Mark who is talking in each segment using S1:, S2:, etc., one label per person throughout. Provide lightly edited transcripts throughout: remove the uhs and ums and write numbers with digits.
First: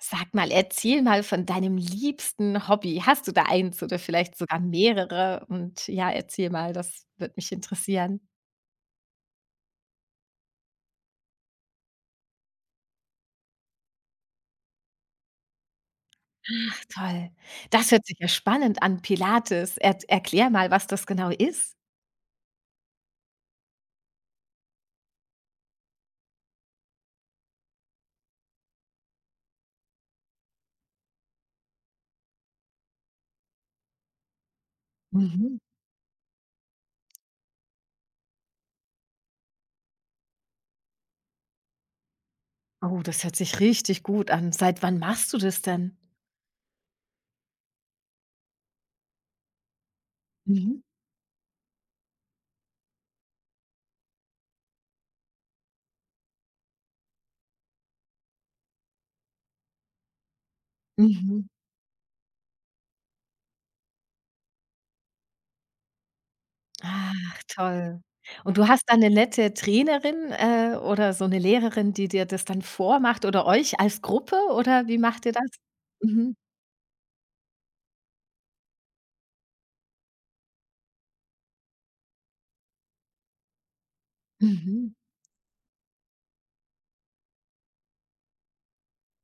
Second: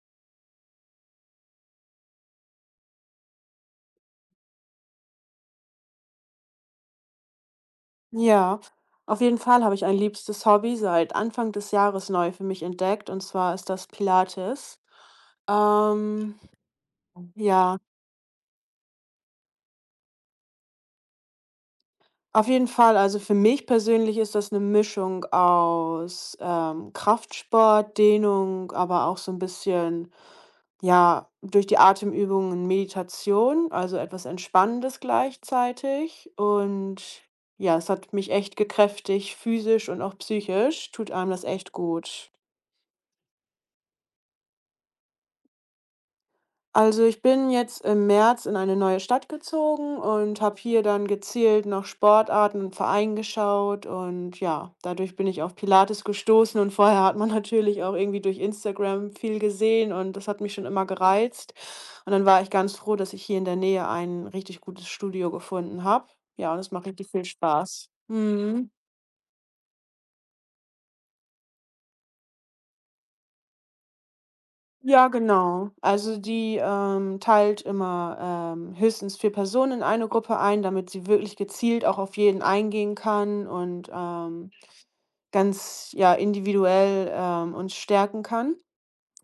S1: Sag mal, erzähl mal von deinem liebsten Hobby. Hast du da eins oder vielleicht sogar mehrere? Und ja, erzähl mal, das würde mich interessieren.
S2: Ja, auf jeden Fall habe ich ein liebstes Hobby seit Anfang des Jahres neu für mich entdeckt und zwar ist das Pilates. Ähm,
S1: Ach, toll.
S2: ja,
S1: Das hört sich ja spannend an, Pilates. Er Erklär mal, was das genau ist.
S2: auf jeden Fall. Also für mich persönlich ist das eine Mischung aus, Kraftsport, Dehnung, aber auch so ein bisschen, ja, durch die Atemübungen Meditation, also etwas Entspannendes
S1: Mhm.
S2: gleichzeitig. Und ja, es hat mich echt gekräftigt, physisch und auch psychisch, tut einem das echt gut.
S1: Oh, das hört sich richtig gut an. Seit wann machst du das denn?
S2: Also, ich bin jetzt im März in eine neue Stadt gezogen und habe
S1: Mhm.
S2: hier dann gezielt nach Sportarten und Vereinen geschaut und ja, dadurch bin ich auf Pilates gestoßen und vorher hat man natürlich auch irgendwie durch Instagram viel gesehen und das hat mich schon immer
S1: Mhm.
S2: gereizt und dann war ich ganz froh, dass ich hier in der Nähe ein richtig gutes Studio gefunden habe. Ja, und es macht richtig viel
S1: Ach,
S2: Spaß.
S1: toll. Und du
S2: Mhm.
S1: hast da eine nette Trainerin, oder so eine Lehrerin, die dir das dann vormacht oder euch als Gruppe oder wie
S2: Ja,
S1: macht ihr das?
S2: genau. Also
S1: Mhm.
S2: die, teilt immer, höchstens 4 Personen in eine Gruppe ein, damit sie wirklich gezielt auch auf jeden eingehen kann und,
S1: Mhm.
S2: ganz, ja, individuell, uns stärken kann.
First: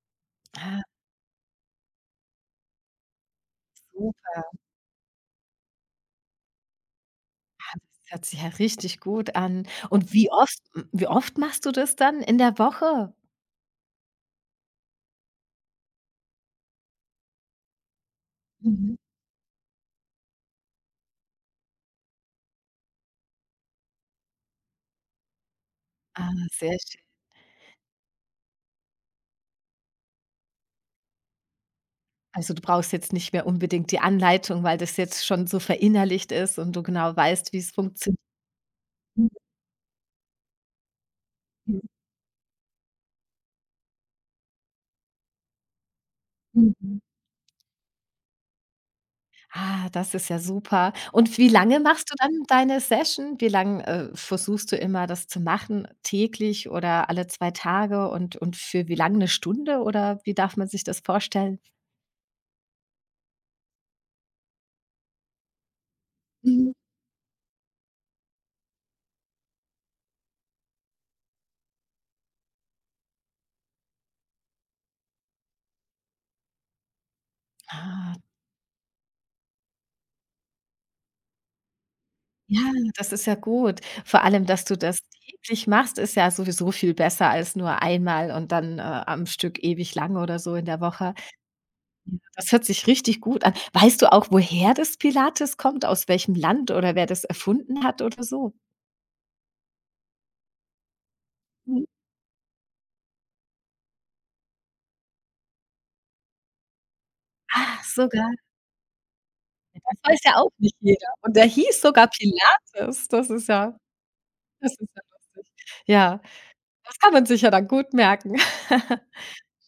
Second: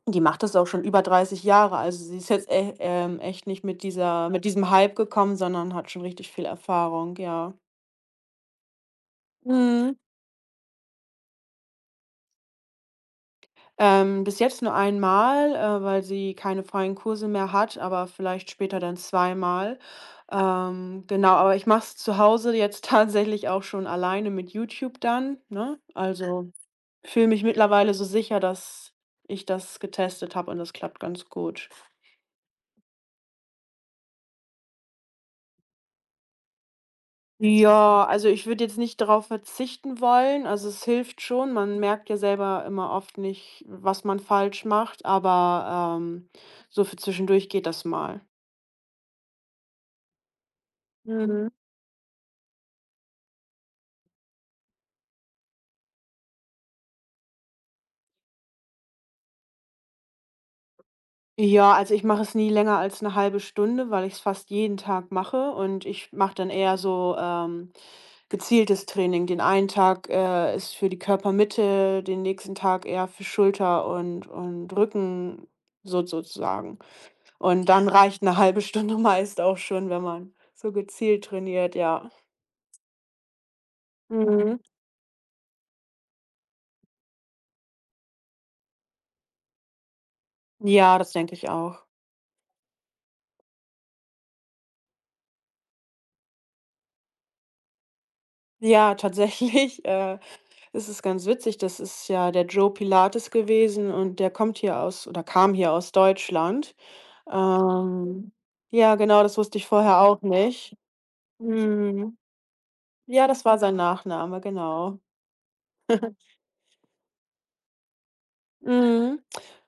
S2: Die macht das auch
S1: Ah,
S2: schon über 30 Jahre, also sie ist jetzt e echt nicht mit dieser
S1: super.
S2: mit diesem Hype gekommen, sondern hat schon richtig viel Erfahrung, ja.
S1: Ah, Das hört sich ja richtig gut an.
S2: Mhm.
S1: Und wie oft wie oft machst du das dann in der Woche?
S2: Bis jetzt nur einmal, weil sie keine freien Kurse mehr hat, aber vielleicht später dann
S1: Mhm.
S2: zweimal. Genau, aber ich mache es zu Hause jetzt tatsächlich auch schon alleine mit YouTube dann, ne?
S1: Ah,
S2: Also
S1: sehr schön.
S2: fühle mich mittlerweile so sicher, dass ich das getestet habe und das klappt ganz gut.
S1: Also, du brauchst jetzt nicht mehr unbedingt die Anleitung, weil das jetzt schon so verinnerlicht ist und du genau weißt, wie es
S2: Ja,
S1: funktioniert.
S2: also ich würde jetzt nicht darauf
S1: Mhm.
S2: verzichten wollen. Also es hilft schon. Man merkt ja selber immer oft nicht, was man falsch macht, aber so für
S1: Mhm.
S2: zwischendurch geht das mal.
S1: Ah, das ist ja super. Und
S2: Mhm.
S1: wie lange machst du dann deine Session? Wie lang, versuchst du immer, das zu machen? Täglich oder alle 2 Tage und für wie lange eine Stunde oder wie darf man sich das vorstellen?
S2: Ja, also ich mache es nie länger als eine halbe Stunde, weil ich es fast jeden Tag mache und ich mache dann
S1: Mhm.
S2: eher so, gezieltes Training. Den einen Tag, ist für die Körpermitte, den nächsten Tag eher für Schulter und Rücken so sozusagen. Und dann
S1: Ah.
S2: reicht eine halbe Stunde meist auch schon, wenn man so gezielt trainiert, ja.
S1: Ja, das ist ja gut. Vor allem,
S2: Mhm.
S1: dass du das täglich machst, ist ja sowieso viel besser als nur einmal und dann, am Stück ewig lang oder so in der
S2: Ja, das
S1: Woche.
S2: denke ich auch.
S1: Das hört sich richtig gut an. Weißt du auch, woher das Pilates kommt, aus welchem Land oder wer das erfunden hat oder so?
S2: Ja, tatsächlich, es ist ganz witzig, das
S1: Mhm.
S2: ist ja der Joe Pilates gewesen und der kommt hier aus oder kam hier aus Deutschland.
S1: Ach, sogar.
S2: Ähm, ja, genau, das wusste ich vorher
S1: Das weiß
S2: auch
S1: ja auch
S2: nicht.
S1: nicht jeder. Und der hieß sogar
S2: Mhm.
S1: Pilates.
S2: Ja,
S1: Das
S2: das
S1: ist
S2: war sein
S1: ja
S2: Nachname,
S1: das ist
S2: genau.
S1: ja lustig. Ja, das kann man sich ja dann gut merken.
S2: Mhm.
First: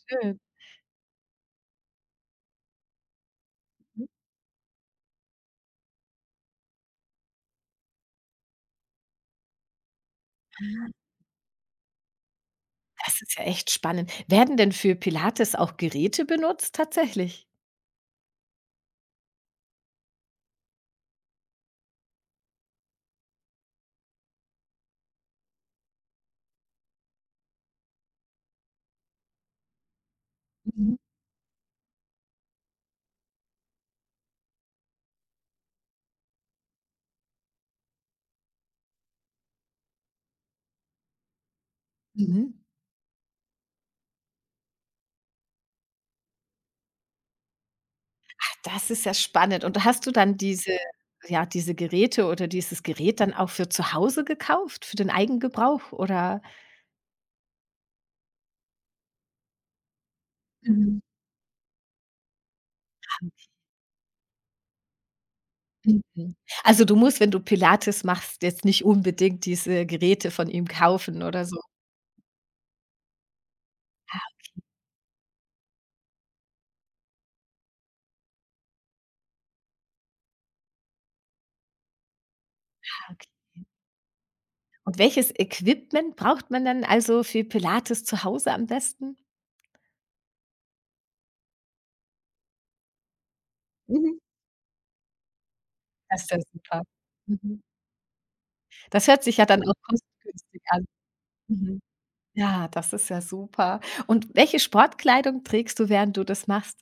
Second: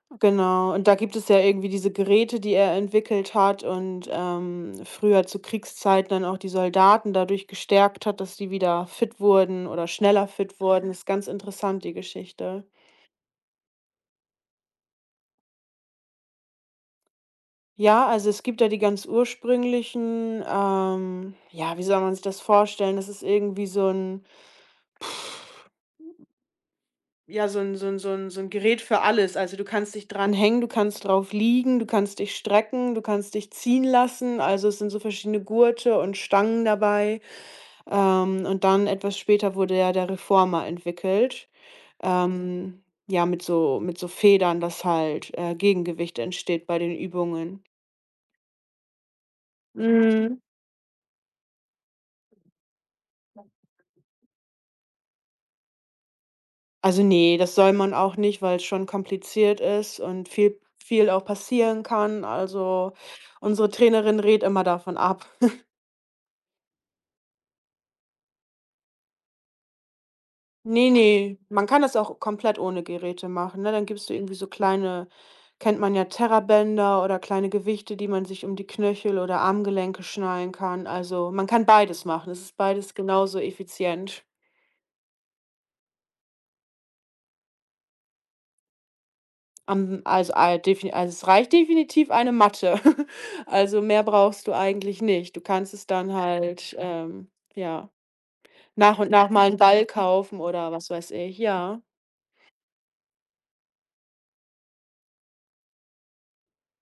S1: Schön.
S2: Genau. Und da gibt es ja irgendwie diese Geräte, die er entwickelt hat und, früher zu Kriegszeiten dann auch die Soldaten dadurch gestärkt hat, dass die wieder fit wurden oder schneller fit wurden. Ist ganz interessant, die Geschichte.
S1: Das ist ja echt spannend. Werden denn für Pilates auch Geräte benutzt tatsächlich?
S2: Ja, also es gibt da die ganz ursprünglichen, ja, wie soll man sich das vorstellen? Das ist irgendwie so ein, ja, so 'n Gerät für alles. Also, du kannst dich dran hängen, du
S1: Mhm,
S2: kannst drauf liegen, du kannst dich strecken, du kannst dich ziehen lassen. Also, es sind so verschiedene Gurte und Stangen dabei. Und dann etwas später wurde ja der Reformer entwickelt,
S1: mhm.
S2: ähm, ja, mit so Federn, dass halt, Gegengewicht entsteht bei den Übungen.
S1: Das ist ja spannend. Und hast du dann
S2: Mhm.
S1: diese ja, diese Geräte oder dieses Gerät dann auch für zu Hause gekauft, für den Eigengebrauch oder?
S2: Also, nee, das soll man auch nicht, weil es schon kompliziert ist und viel
S1: Mhm.
S2: viel auch passieren kann. Also,
S1: Ah,
S2: unsere Trainerin rät immer davon ab.
S1: Mhm. mhm. Also, du musst, wenn du Pilates machst, jetzt nicht unbedingt diese Geräte von ihm
S2: Ne,
S1: kaufen
S2: nee,
S1: oder so.
S2: man kann das auch komplett ohne Geräte machen, ne? Dann gibst du irgendwie
S1: Ah,
S2: so kleine kennt man ja, Terrabänder oder kleine Gewichte, die man sich um die Knöchel oder Armgelenke schnallen kann. Also, man kann beides machen. Es ist beides
S1: okay.
S2: genauso effizient.
S1: Und welches Equipment braucht man dann also für Pilates zu Hause am besten?
S2: Also, ah, defini also, es reicht definitiv eine Matte. Also, mehr
S1: Mhm.
S2: brauchst du eigentlich nicht. Du kannst es dann
S1: Das ist ja
S2: halt,
S1: super. Mhm.
S2: ja, nach
S1: Das
S2: und
S1: hört
S2: nach
S1: sich ja
S2: mal einen
S1: dann auch
S2: Ball kaufen
S1: kostengünstig
S2: oder
S1: an.
S2: was weiß ich,
S1: Mhm.
S2: ja.
S1: Ja, das ist ja super. Und welche Sportkleidung trägst du, während du das machst?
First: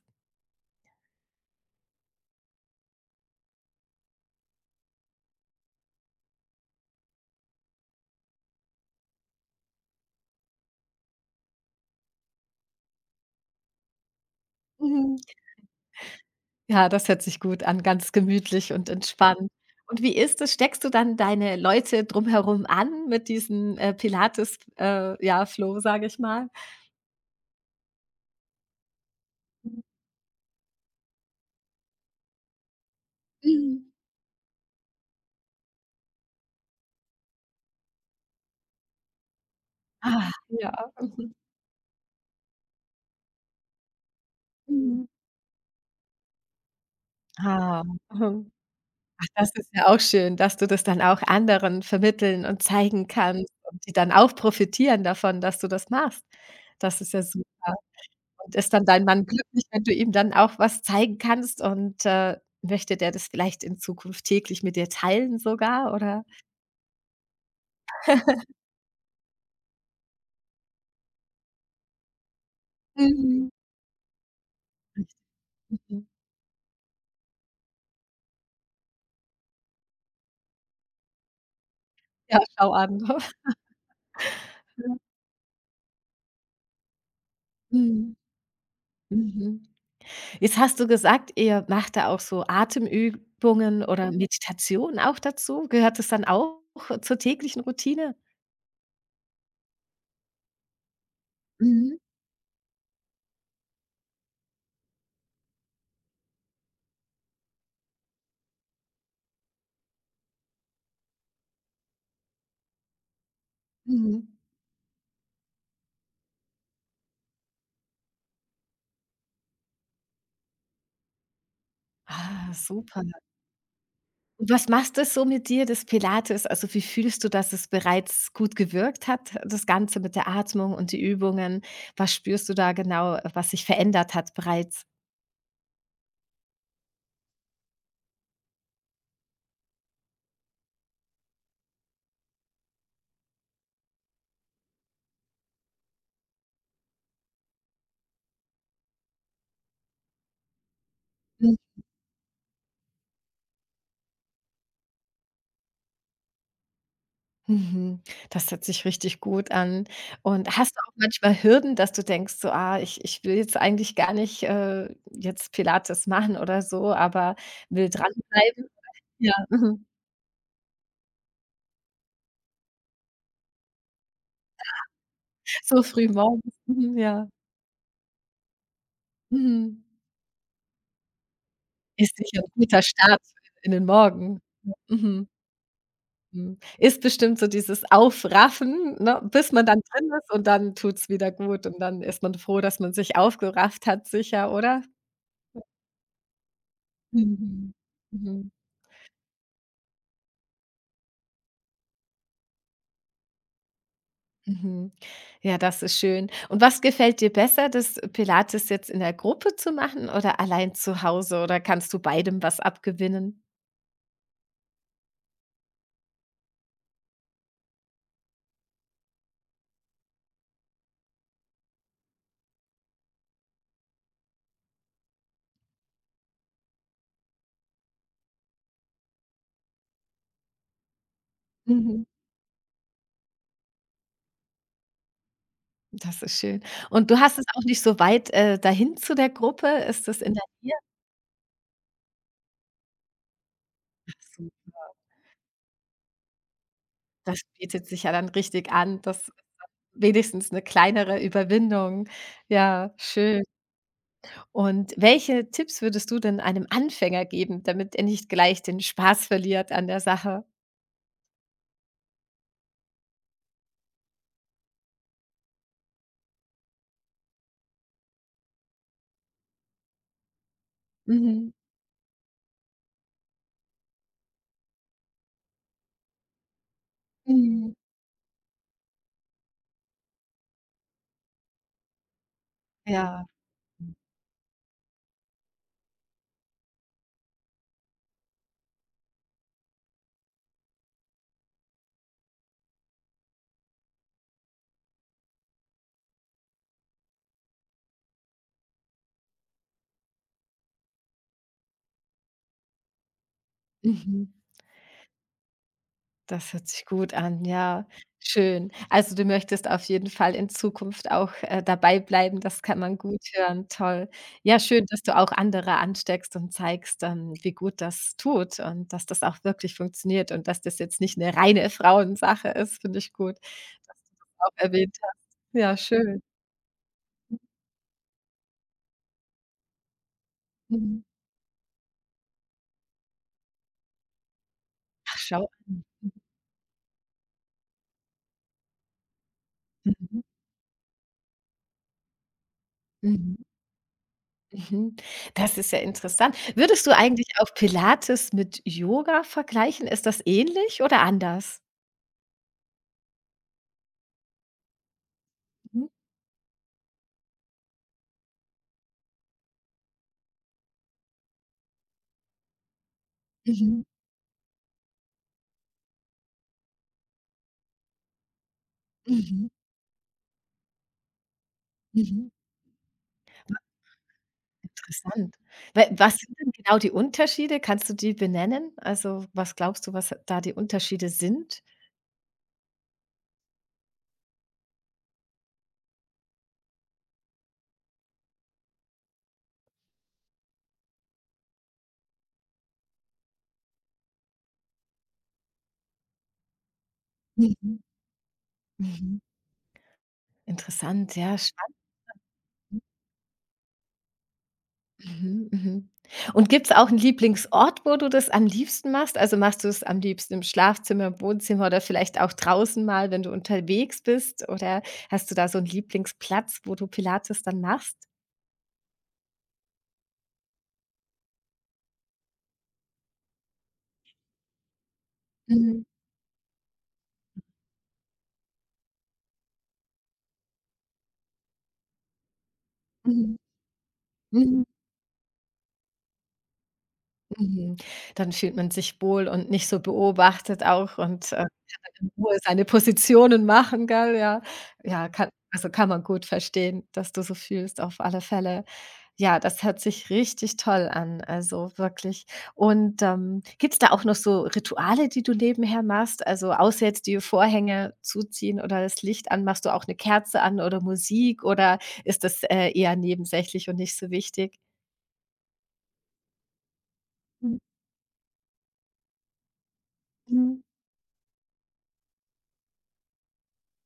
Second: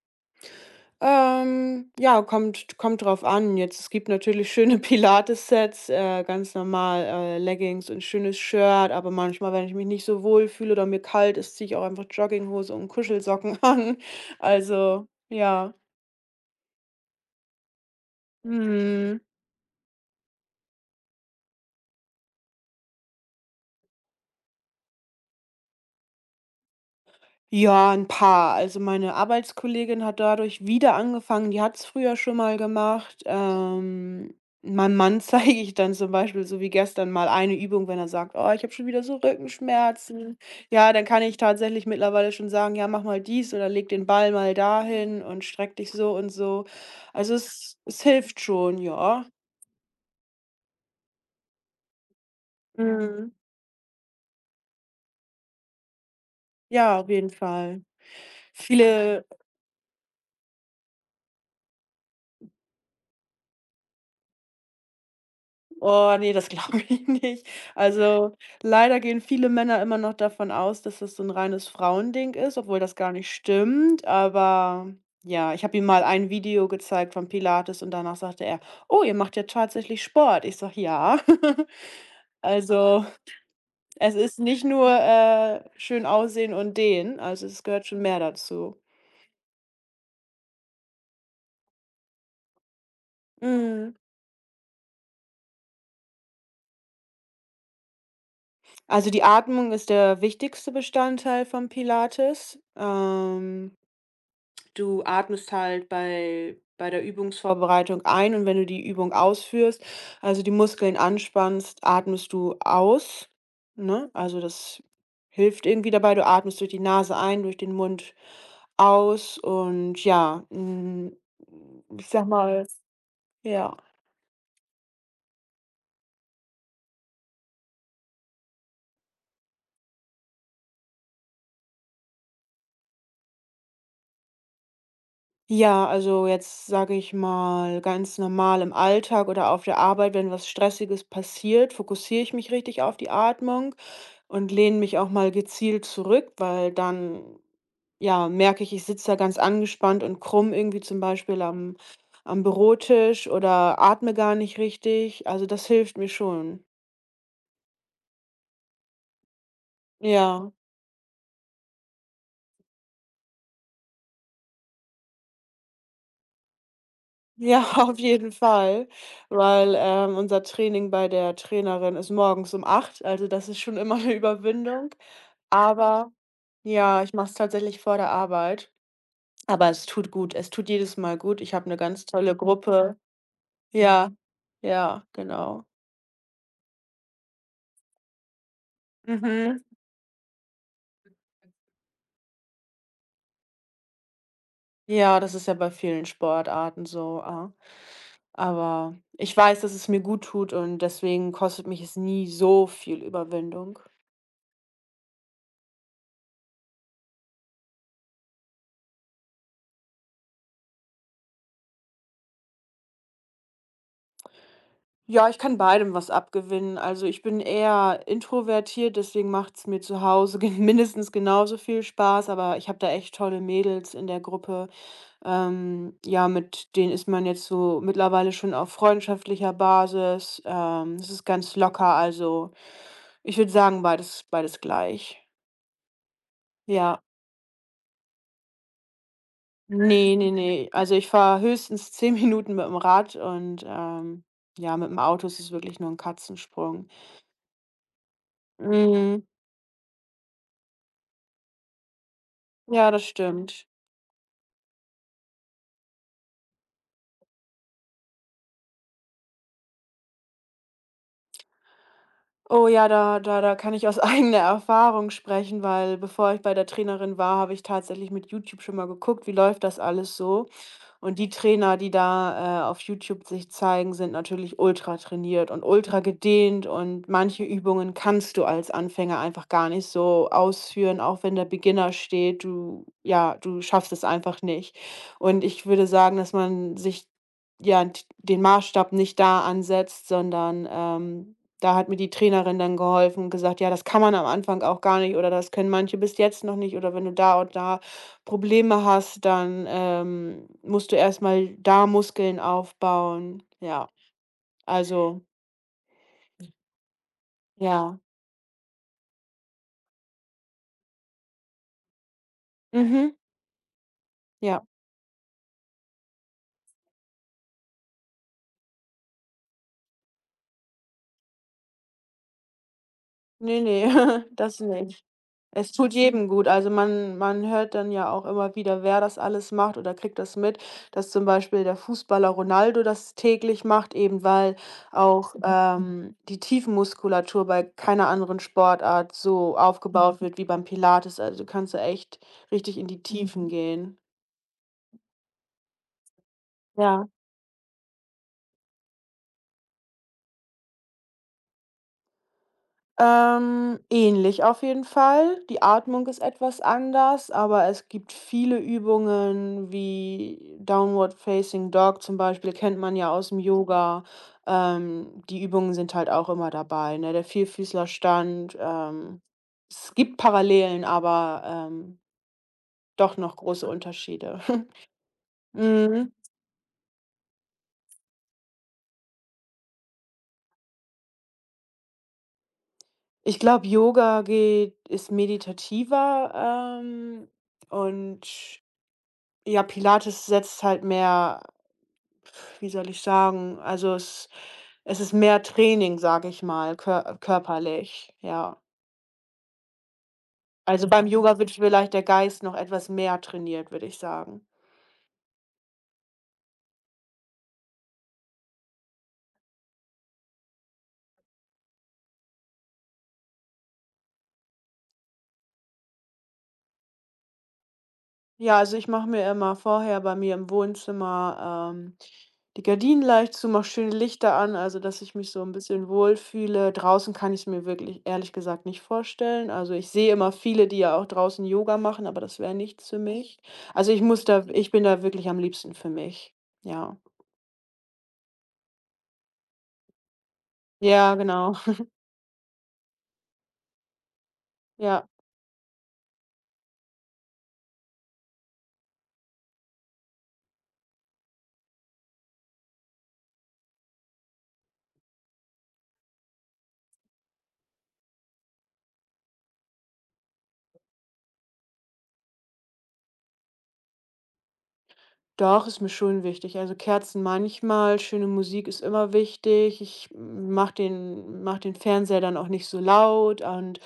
S2: Ja, kommt drauf an. Jetzt es gibt natürlich schöne Pilates-Sets, ganz normal, Leggings und schönes Shirt, aber manchmal, wenn ich mich nicht so wohl fühle oder mir kalt ist, ziehe ich auch einfach Jogginghose und Kuschelsocken an. Also,
S1: Mhm.
S2: ja.
S1: Ja, das hört sich gut an, ganz gemütlich und
S2: Mhm.
S1: entspannt. Und wie ist es? Steckst du dann deine Leute drumherum an mit diesem, Pilates ja, Flow, sage ich mal?
S2: Ja, ein paar. Also, meine Arbeitskollegin hat dadurch wieder angefangen, die hat's früher schon mal gemacht.
S1: Mhm.
S2: Meinem Mann zeige ich dann zum Beispiel, so wie gestern mal eine Übung, wenn er sagt: „Oh, ich habe schon wieder so
S1: Ah,
S2: Rückenschmerzen.“
S1: ja.
S2: Ja, dann kann
S1: Mhm.
S2: ich tatsächlich mittlerweile schon sagen: „Ja, mach mal dies oder leg den Ball mal
S1: Mhm.
S2: dahin und streck dich so und so.“ Also, es
S1: Ah.
S2: es hilft
S1: Mhm.
S2: schon, ja.
S1: Das ist ja auch schön, dass du das dann auch anderen vermitteln und zeigen
S2: Mhm.
S1: kannst und die dann auch profitieren davon, dass du das machst.
S2: Ja,
S1: Das
S2: auf
S1: ist ja
S2: jeden
S1: super.
S2: Fall. Okay.
S1: Und ist dann dein Mann
S2: Viele
S1: glücklich, wenn du ihm dann auch was zeigen kannst und, möchte der das vielleicht in Zukunft täglich mit dir teilen sogar,
S2: Oh,
S1: oder?
S2: nee, das glaube ich nicht. Also, leider gehen viele Männer immer noch davon aus, dass das so ein reines Frauending ist, obwohl das gar nicht
S1: Mhm.
S2: stimmt, aber ja, ich habe ihm mal
S1: Mhm.
S2: ein Video gezeigt von Pilates und danach sagte er: „Oh, ihr macht ja tatsächlich Sport.“ Ich sage: „Ja.“
S1: Ja, schau an.
S2: Also, es ist nicht nur, schön aussehen und dehnen, also, es gehört schon
S1: Mhm.
S2: mehr dazu.
S1: Mhm. Jetzt hast du gesagt, ihr macht da auch so Atemübungen
S2: Mhm.
S1: oder Meditation auch dazu. Gehört das dann auch zur täglichen Routine?
S2: Also, die Atmung ist der wichtigste Bestandteil von
S1: Mhm.
S2: Pilates. Du atmest halt bei der Übungsvorbereitung ein und wenn du die Übung ausführst, also die Muskeln anspannst, atmest du aus, ne?
S1: Mhm.
S2: Also, das hilft irgendwie dabei. Du atmest durch die Nase ein, durch den Mund aus und ja, ich sag
S1: Ah,
S2: mal
S1: super.
S2: ja.
S1: Und was macht das so mit dir, das Pilates? Also, wie fühlst du, dass es bereits gut gewirkt hat, das Ganze mit der Atmung und die Übungen? Was spürst du da genau, was sich verändert hat bereits?
S2: Ja, also jetzt sage ich mal, ganz normal im Alltag oder auf der Arbeit, wenn was Stressiges passiert, fokussiere ich mich richtig auf die Atmung und lehne mich auch mal gezielt zurück, weil dann, ja, merke ich, ich sitze da ganz angespannt und krumm irgendwie zum Beispiel
S1: Mhm.
S2: am Bürotisch oder atme gar nicht richtig. Also das hilft mir schon.
S1: Mhm. Das hört sich richtig gut an.
S2: Ja,
S1: Und hast du auch manchmal Hürden, dass du denkst, so, ah, ich will jetzt eigentlich gar nicht jetzt Pilates machen oder so, aber
S2: ja,
S1: will
S2: auf jeden
S1: dranbleiben?
S2: Fall,
S1: Ja,
S2: weil
S1: mhm.
S2: unser Training bei der Trainerin ist morgens um 8, also das ist schon immer eine Überwindung.
S1: So früh
S2: Aber
S1: morgens. Mhm,
S2: ja, ich mache
S1: ja.
S2: es tatsächlich vor der Arbeit, aber
S1: Mhm.
S2: es tut gut. Es tut jedes Mal gut. Ich habe eine ganz
S1: Ist
S2: tolle
S1: sicher 'n guter
S2: Gruppe.
S1: Start in den
S2: Ja,
S1: Morgen.
S2: ja,
S1: Mhm,
S2: genau.
S1: mhm. Ist bestimmt so dieses Aufraffen, ne, bis
S2: Mhm.
S1: man dann drin ist und dann tut's wieder gut und dann ist man froh, dass man sich aufgerafft hat sicher, oder?
S2: Ja, das ist ja bei vielen Sportarten so, ah.
S1: Mhm, mhm,
S2: Aber ich weiß, dass es mir gut tut und deswegen kostet mich es nie so viel Überwindung.
S1: mhm. Ja, das ist schön. Und was gefällt dir besser, das Pilates jetzt in der Gruppe zu machen oder allein zu Hause oder kannst du beidem was abgewinnen?
S2: Ja, ich kann beidem was abgewinnen. Also, ich bin eher introvertiert, deswegen macht es mir zu Hause gen mindestens genauso viel Spaß, aber ich habe da echt tolle Mädels in der Gruppe. Ja, mit denen ist man jetzt so mittlerweile schon auf freundschaftlicher Basis. Es ist ganz locker,
S1: Mhm,
S2: also ich würde sagen, beides gleich.
S1: das ist schön.
S2: Ja.
S1: Und du hast es auch nicht so weit, dahin zu der Gruppe? Ist
S2: Ne,
S1: das
S2: ne,
S1: in der
S2: ne.
S1: Nähe?
S2: Also, ich fahre höchstens 10 Minuten mit dem Rad und, ja, mit dem Auto ist es wirklich nur ein Katzensprung.
S1: Das bietet sich ja dann richtig an,
S2: Mhm.
S1: das wenigstens 'ne kleinere Überwindung.
S2: Ja,
S1: Ja,
S2: das
S1: schön.
S2: stimmt.
S1: Und welche Tipps würdest du denn einem Anfänger geben, damit er nicht gleich den Spaß verliert an der Sache?
S2: Oh ja, da kann ich aus eigener Erfahrung sprechen, weil bevor ich bei der Trainerin war, habe ich tatsächlich mit YouTube schon mal geguckt, wie läuft das alles so? Und die
S1: Mhm.
S2: Trainer, die da, auf YouTube sich zeigen, sind natürlich ultra trainiert und ultra gedehnt und manche
S1: Mhm.
S2: Übungen kannst du als Anfänger einfach gar nicht so ausführen, auch wenn der Beginner steht. Du
S1: Ja.
S2: ja, du schaffst es einfach nicht. Und ich würde sagen, dass man sich ja, d den Maßstab nicht da ansetzt, sondern, da hat mir die Trainerin dann geholfen und gesagt: „Ja, das kann man am Anfang auch gar nicht oder das können manche bis jetzt noch nicht oder wenn du da und da Probleme hast, dann, musst du erst mal da Muskeln aufbauen.“ Ja,
S1: Mhm.
S2: also
S1: Das hört sich gut an, ja,
S2: ja.
S1: schön. Also, du möchtest auf jeden Fall in Zukunft auch, dabei bleiben, das kann man
S2: Mhm.
S1: gut hören, toll. Ja,
S2: Ja.
S1: schön, dass du auch andere ansteckst und zeigst, wie gut das tut und dass das auch wirklich funktioniert und dass das jetzt nicht eine reine Frauensache ist, finde ich gut,
S2: Nee, nee,
S1: dass du das auch
S2: das
S1: erwähnt
S2: nicht.
S1: hast.
S2: Es
S1: Ja,
S2: tut
S1: schön.
S2: jedem gut. Also, man hört dann ja auch immer wieder, wer das alles macht oder kriegt das mit,
S1: Mhm.
S2: dass zum Beispiel der Fußballer Ronaldo das täglich macht, eben weil
S1: Ach,
S2: auch, mhm,
S1: schau an.
S2: die Tiefenmuskulatur bei keiner anderen Sportart so aufgebaut
S1: Mhm.
S2: wird wie beim Pilates. Also, kannst du echt richtig in die
S1: Mhm.
S2: Tiefen gehen.
S1: Mhm. Das ist ja interessant. Würdest du
S2: Ja.
S1: eigentlich auch Pilates mit Yoga vergleichen? Ist das ähnlich oder anders?
S2: Ähnlich auf jeden Fall. Die
S1: Mhm.
S2: Atmung ist etwas anders, aber es gibt viele Übungen wie Downward Facing Dog zum Beispiel, kennt man ja aus dem
S1: Mhm.
S2: Yoga. Die Übungen sind halt auch immer dabei, ne? Der Vierfüßlerstand,
S1: Mhm.
S2: es gibt Parallelen, aber,
S1: Mhm.
S2: doch noch große Unterschiede.
S1: Interessant. Wa
S2: Mhm.
S1: Was sind denn genau die Unterschiede? Kannst du die benennen? Also, was glaubst du, was da die Unterschiede sind?
S2: Ich glaube, Yoga geht ist meditativer, und ja, Pilates setzt halt mehr. Wie soll ich sagen? Also, es ist mehr Training, sage ich mal,
S1: Mhm.
S2: körperlich, ja.
S1: Mhm.
S2: Also, beim
S1: Interessant, ja,
S2: Yoga wird
S1: spannend.
S2: vielleicht der Geist noch etwas mehr trainiert, würde ich sagen.
S1: Mhm, mhm. Und gibt's auch einen Lieblingsort, wo du das am liebsten machst? Also, machst du es am liebsten im Schlafzimmer, im Wohnzimmer oder vielleicht auch draußen mal, wenn du unterwegs bist? Oder hast du da so einen Lieblingsplatz, wo du Pilates dann machst?
S2: Ja, also, ich mache mir immer vorher bei mir im Wohnzimmer, die Gardinen leicht zu, mache schöne Lichter an, also, dass ich mich so ein
S1: Mhm,
S2: bisschen wohlfühle. Draußen kann ich es mir wirklich ehrlich gesagt nicht vorstellen. Also, ich sehe immer viele, die ja auch draußen Yoga machen, aber das wäre nichts für
S1: mhm,
S2: mich. Also, ich muss da
S1: mhm.
S2: ich bin da wirklich am liebsten für mich, ja.
S1: Mhm. Dann fühlt man sich wohl und nicht so beobachtet auch
S2: Ja,
S1: und, kann
S2: genau.
S1: dann in Ruhe seine Positionen machen, gell? Ja,
S2: Ja,
S1: ja, kann man gut verstehen, dass du so fühlst auf alle Fälle. Ja, das hört sich richtig toll an, also wirklich. Und, gibt's da auch noch so Rituale, die du nebenher machst? Also, außer jetzt die Vorhänge zuziehen oder das Licht an, machst du auch eine Kerze an oder Musik oder ist das, eher nebensächlich und nicht so wichtig?
S2: doch, ist mir schon wichtig. Also Kerzen manchmal, schöne Musik ist immer wichtig. Ich
S1: Mhm.
S2: mach den, mach den Fernseher dann auch nicht so laut und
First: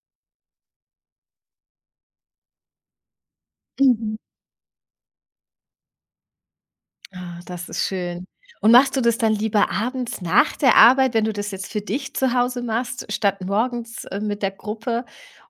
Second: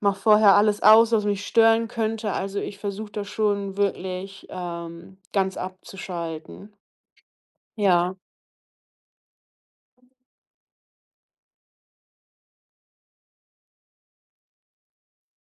S2: mach vorher alles aus, was mich stören könnte. Also ich versuche da schon
S1: Mhm.
S2: wirklich ganz abzuschalten.
S1: Ah, das ist
S2: Ja.
S1: schön. Und machst du das dann lieber abends nach der Arbeit, wenn du das jetzt für dich zu Hause machst, statt morgens, mit der Gruppe?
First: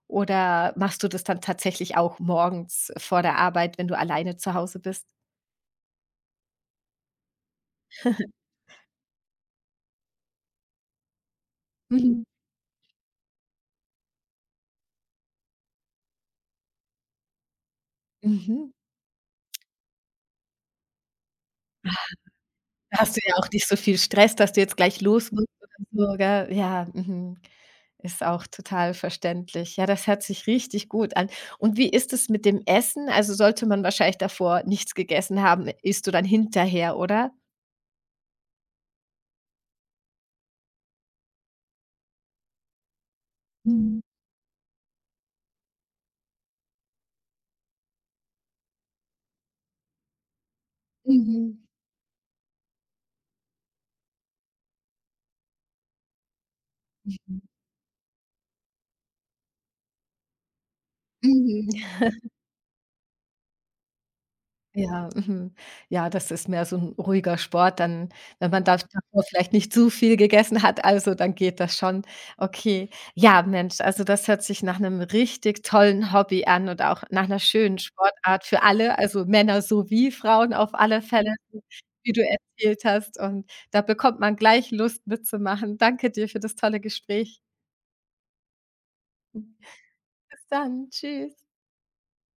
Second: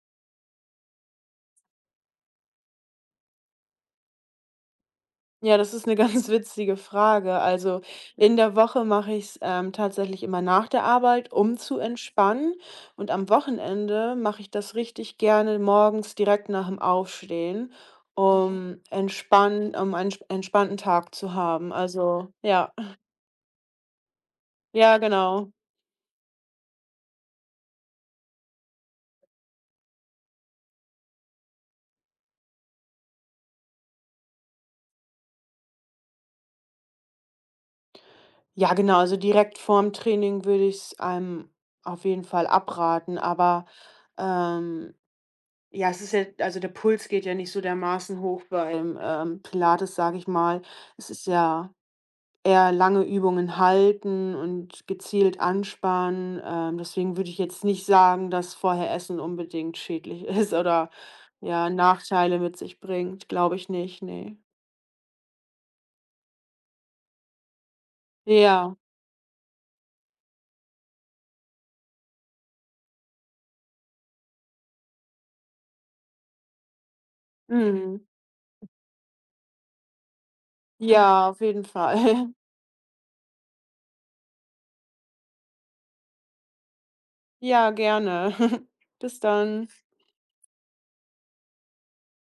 S1: Oder machst du das dann tatsächlich auch morgens vor der Arbeit, wenn du alleine zu Hause bist?
S2: Ja, das ist eine ganz witzige Frage. Also, in der Woche mache ich's, tatsächlich immer nach der Arbeit, um zu
S1: Mhm.
S2: entspannen. Und am Wochenende mache ich das richtig gerne morgens direkt nach dem Aufstehen, mhm,
S1: Mhm.
S2: um einen entspannten Tag zu haben. Also, ja.
S1: Da hast du ja auch nicht so viel Stress, dass du jetzt
S2: Ja,
S1: gleich los musst
S2: genau.
S1: oder so, gell? Ja, mhm. Ist auch total verständlich. Ja, das hört sich richtig gut an. Und wie ist es mit dem Essen? Also, sollte man wahrscheinlich davor nichts gegessen haben, isst du dann hinterher, oder?
S2: Ja, genau, also direkt vorm Training würde ich's einem auf jeden Fall abraten, aber,
S1: Mhm.
S2: ähm ja, es ist ja also, der Puls geht ja nicht so dermaßen hoch beim, Pilates, sage ich mal. Es ist
S1: Mhm.
S2: ja eher lange Übungen halten und gezielt anspannen. Deswegen würde ich jetzt nicht sagen, dass vorher Essen unbedingt schädlich ist oder, ja,
S1: Mhm.
S2: Nachteile mit sich bringt. Glaube ich nicht, ne.
S1: Ja, mhm. Ja, das ist mehr so 'n ruhiger Sport dann, wenn man
S2: Ja,
S1: da davor vielleicht nicht zu viel gegessen hat, also, dann geht das schon. Okay. Ja, Mensch, also, das hört sich nach 'nem richtig tollen Hobby an und auch nach 'ner schönen
S2: mhm.
S1: Sportart für alle, also, Männer sowie Frauen auf alle
S2: Ja,
S1: Fälle,
S2: auf jeden
S1: wie du
S2: Fall.
S1: erzählt hast. Und da bekommt man gleich Lust mitzumachen. Danke dir für das tolle Gespräch.
S2: Ja, gerne. Bis dann.
S1: Bis dann. Tschüss.